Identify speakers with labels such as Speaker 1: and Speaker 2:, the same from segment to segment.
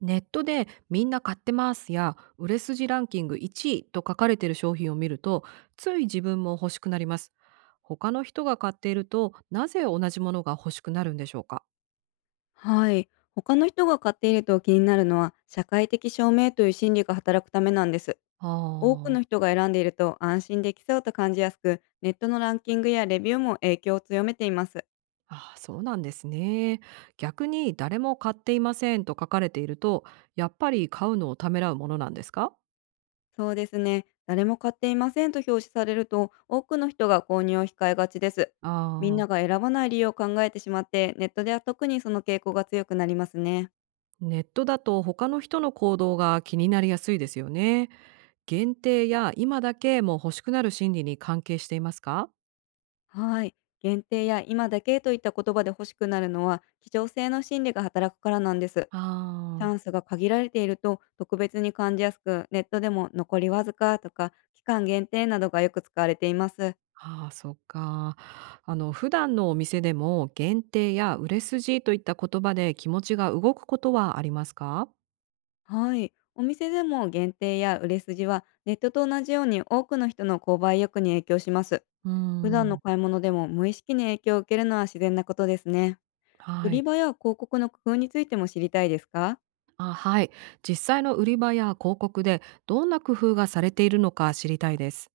Speaker 1: ネットでみんな買ってますや売れ筋ランキング1位と書かれている商品を見ると、つい自分も欲しくなります。他の人が買っているとなぜ同じものが欲しくなるんでしょうか。
Speaker 2: はい。他の人が買っていると気になるのは、社会的証明という心理が働くためなんです。
Speaker 1: あ
Speaker 2: 多く
Speaker 1: ー。
Speaker 2: の人が選んでいると安心できそうと感じやすく、ネットのランキングやレビューも影響を強めています。
Speaker 1: あー、そうなんですね。逆に誰も買っていませんと書かれていると、やっぱり買うのをためらうものなんですか。
Speaker 2: そうですね。誰も買っていませんと表示されると、多くの人が購入を控えがちです。
Speaker 1: あ
Speaker 2: みん
Speaker 1: ー。
Speaker 2: なが選ばない理由を考えてしまって、ネットでは特にその傾向が強くなりますね。
Speaker 1: ネットだと他の人の行動が気になりやすいですよね。限定や今だけも欲しくなる心理に関係していますか。
Speaker 2: はい。限定や今だけといった言葉で欲しくなるのは、希少性の心理が働くからなんです。
Speaker 1: あ
Speaker 2: チャ
Speaker 1: あ、
Speaker 2: ンスが限られていると特別に感じやすく、ネットでも残りわずかとか期間限定などがよく使われています。
Speaker 1: ああ、そっか。普段のお店でも限定や売れ筋といった言葉で気持ちが動くことはありますか？
Speaker 2: はい。お店でも限定や売れ筋はネットと同じように多くの人の購買意欲に影響します。
Speaker 1: うー
Speaker 2: 普段の
Speaker 1: ん、
Speaker 2: 買い物でも無意識に影響を受けるのは自然なことですね。売
Speaker 1: は
Speaker 2: り
Speaker 1: い。
Speaker 2: 場や広告の工夫についても知りたいですか？
Speaker 1: あ、はい。実際の売り場や広告でどんな工夫がされているのか知りたいです。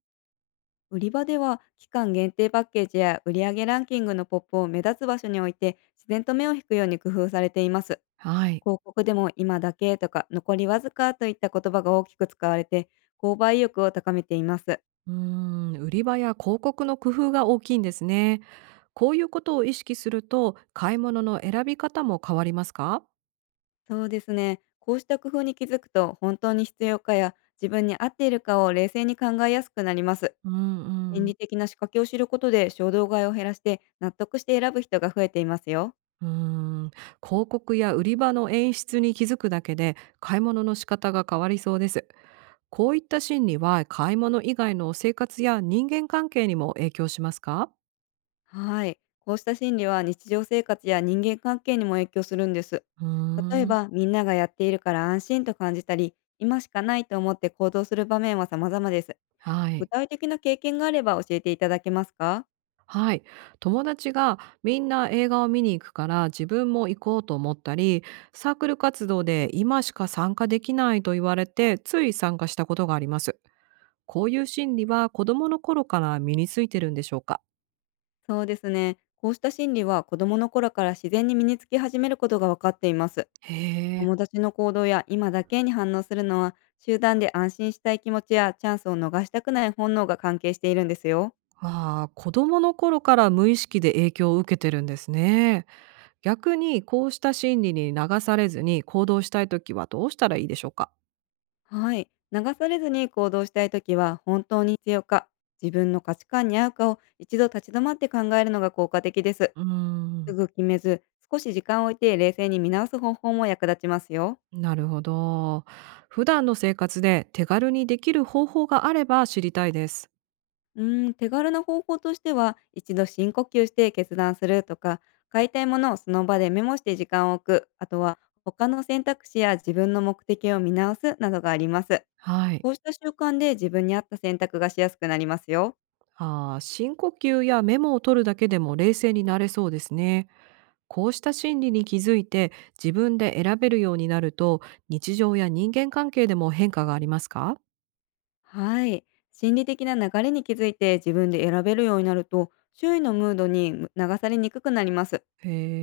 Speaker 2: 売り場では期間限定パッケージや売上ランキングのポップを目立つ場所に置いて、自然と目を引くように工夫されています。
Speaker 1: はい。
Speaker 2: 広告でも今だけとか残りわずかといった言葉が大きく使われて、購買意欲を高めています。
Speaker 1: うーん、売り場や広告の工夫が大きいんですね。こういうことを意識すると、買い物の選び方も変わりますか？
Speaker 2: そうですね。こうした工夫に気づくと、本当に必要かや自分に合っているかを冷静に考えやすくなります。
Speaker 1: うんう
Speaker 2: 心
Speaker 1: ん。
Speaker 2: 理的な仕掛けを知ることで、衝動買いを減らして納得して選ぶ人が増えていますよ。
Speaker 1: うーん、広告や売り場の演出に気づくだけで買い物の仕方が変わりそうです。こういった心理は買い物以外の生活や人間関係にも影響しますか。
Speaker 2: はい。こうした心理は日常生活や人間関係にも影響するんです。
Speaker 1: うー
Speaker 2: 例え
Speaker 1: ん、
Speaker 2: ば、みんながやっているから安心と感じたり、今しかないと思って行動する場面は様々です。
Speaker 1: は
Speaker 2: 具
Speaker 1: い。
Speaker 2: 体的な経験があれば教えていただけますか？
Speaker 1: はい。友達がみんな映画を見に行くから自分も行こうと思ったり、サークル活動で今しか参加できないと言われてつい参加したことがあります。こういう心理は子供の頃から身についてるんでしょうか。
Speaker 2: そうですね。こうした心理は子供の頃から自然に身につき始めることが分かっています。
Speaker 1: へえ。
Speaker 2: 友達の行動や今だけに反応するのは、集団で安心したい気持ちやチャンスを逃したくない本能が関係しているんですよ。
Speaker 1: ああ、子供の頃から無意識で影響を受けてるんですね。逆にこうした心理に流されずに行動したいときはどうしたらいいでしょうか？
Speaker 2: はい。流されずに行動したいときは、本当に必要か、自分の価値観に合うかを一度立ち止まって考えるのが効果的です。
Speaker 1: うー
Speaker 2: す
Speaker 1: ん、
Speaker 2: ぐ決めず、少し時間を置いて冷静に見直す方法も役立ちますよ。
Speaker 1: なるほど。普段の生活で手軽にできる方法があれば知りたいです。
Speaker 2: 手軽な方法としては、一度深呼吸して決断するとか、買いたいものをその場でメモして時間を置く、あとは他の選択肢や自分の目的を見直すなどがあります。
Speaker 1: はい。
Speaker 2: こうした習慣で自分に合った選択がしやすくなりますよ。
Speaker 1: ああ、深呼吸やメモを取るだけでも冷静になれそうですね。こうした心理に気づいて自分で選べるようになると、日常や人間関係でも変化がありますか？
Speaker 2: はい。心理的な流れに気づいて自分で選べるようになると、周囲のムードに流されにくくなります。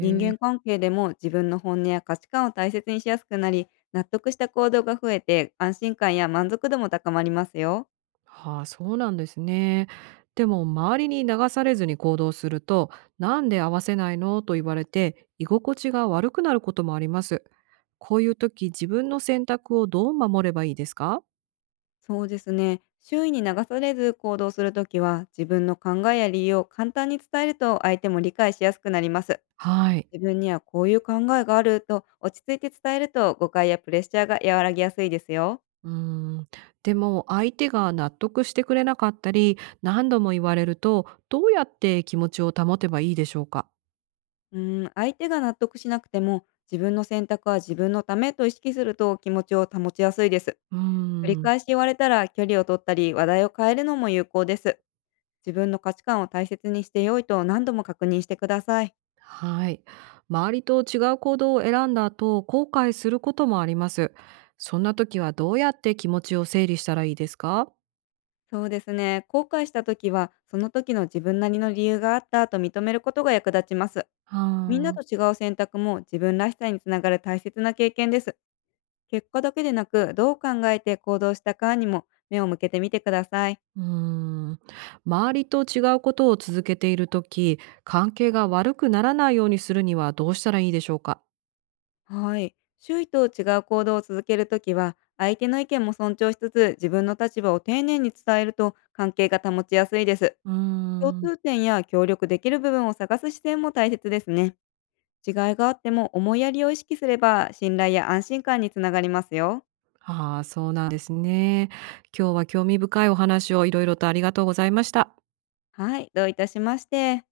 Speaker 2: 人間
Speaker 1: え。
Speaker 2: 関係でも自分の本音や価値観を大切にしやすくなり、納得した行動が増えて、安心感や満足度も高まりますよ。
Speaker 1: はあ、そうなんですね。でも周りに流されずに行動すると、なんで合わせないのと言われて、居心地が悪くなることもあります。こういう時、自分の選択をどう守ればいいですか。
Speaker 2: そうですね。周囲に流されず行動するときは、自分の考えや理由を簡単に伝えると相手も理解しやすくなります。
Speaker 1: はい。
Speaker 2: 自分にはこういう考えがあると落ち着いて伝えると、誤解やプレッシャーが和らぎやすいですよ。
Speaker 1: うーん。でも相手が納得してくれなかったり、何度も言われると、どうやって気持ちを保てばいいでしょうか。
Speaker 2: 相手が納得しなくても、自分の選択は自分のためと意識すると気持ちを保ちやすいです。
Speaker 1: うー
Speaker 2: 繰り
Speaker 1: ん。
Speaker 2: 返し言われたら、距離を取ったり話題を変えるのも有効です。自分の価値観を大切にして良いと何度も確認してください。
Speaker 1: はい。周りと違う行動を選んだ後、後悔することもあります。そんな時はどうやって気持ちを整理したらいいですか。
Speaker 2: そうですね。後悔した時は、その時の自分なりの理由があったと認めることが役立ちます。
Speaker 1: あ
Speaker 2: みんなと
Speaker 1: ー。
Speaker 2: 違う選択も自分らしさにつながる大切な経験です。結果だけでなく、どう考えて行動したかにも目を向けてみてください。
Speaker 1: うーん。周りと違うことを続けている時、関係が悪くならないようにするにはどうしたらいいでしょうか。
Speaker 2: はい。周囲と違う行動を続けるときは、相手の意見も尊重しつつ、自分の立場を丁寧に伝えると関係が保ちやすいです。
Speaker 1: うー
Speaker 2: 共
Speaker 1: ん。
Speaker 2: 通点や協力できる部分を探す視点も大切ですね。違いがあっても思いやりを意識すれば、信頼や安心感につながりますよ。
Speaker 1: ああー、そうなんですね。今日は興味深いお話をいろいろとありがとうございました。
Speaker 2: はい、どういたしまして。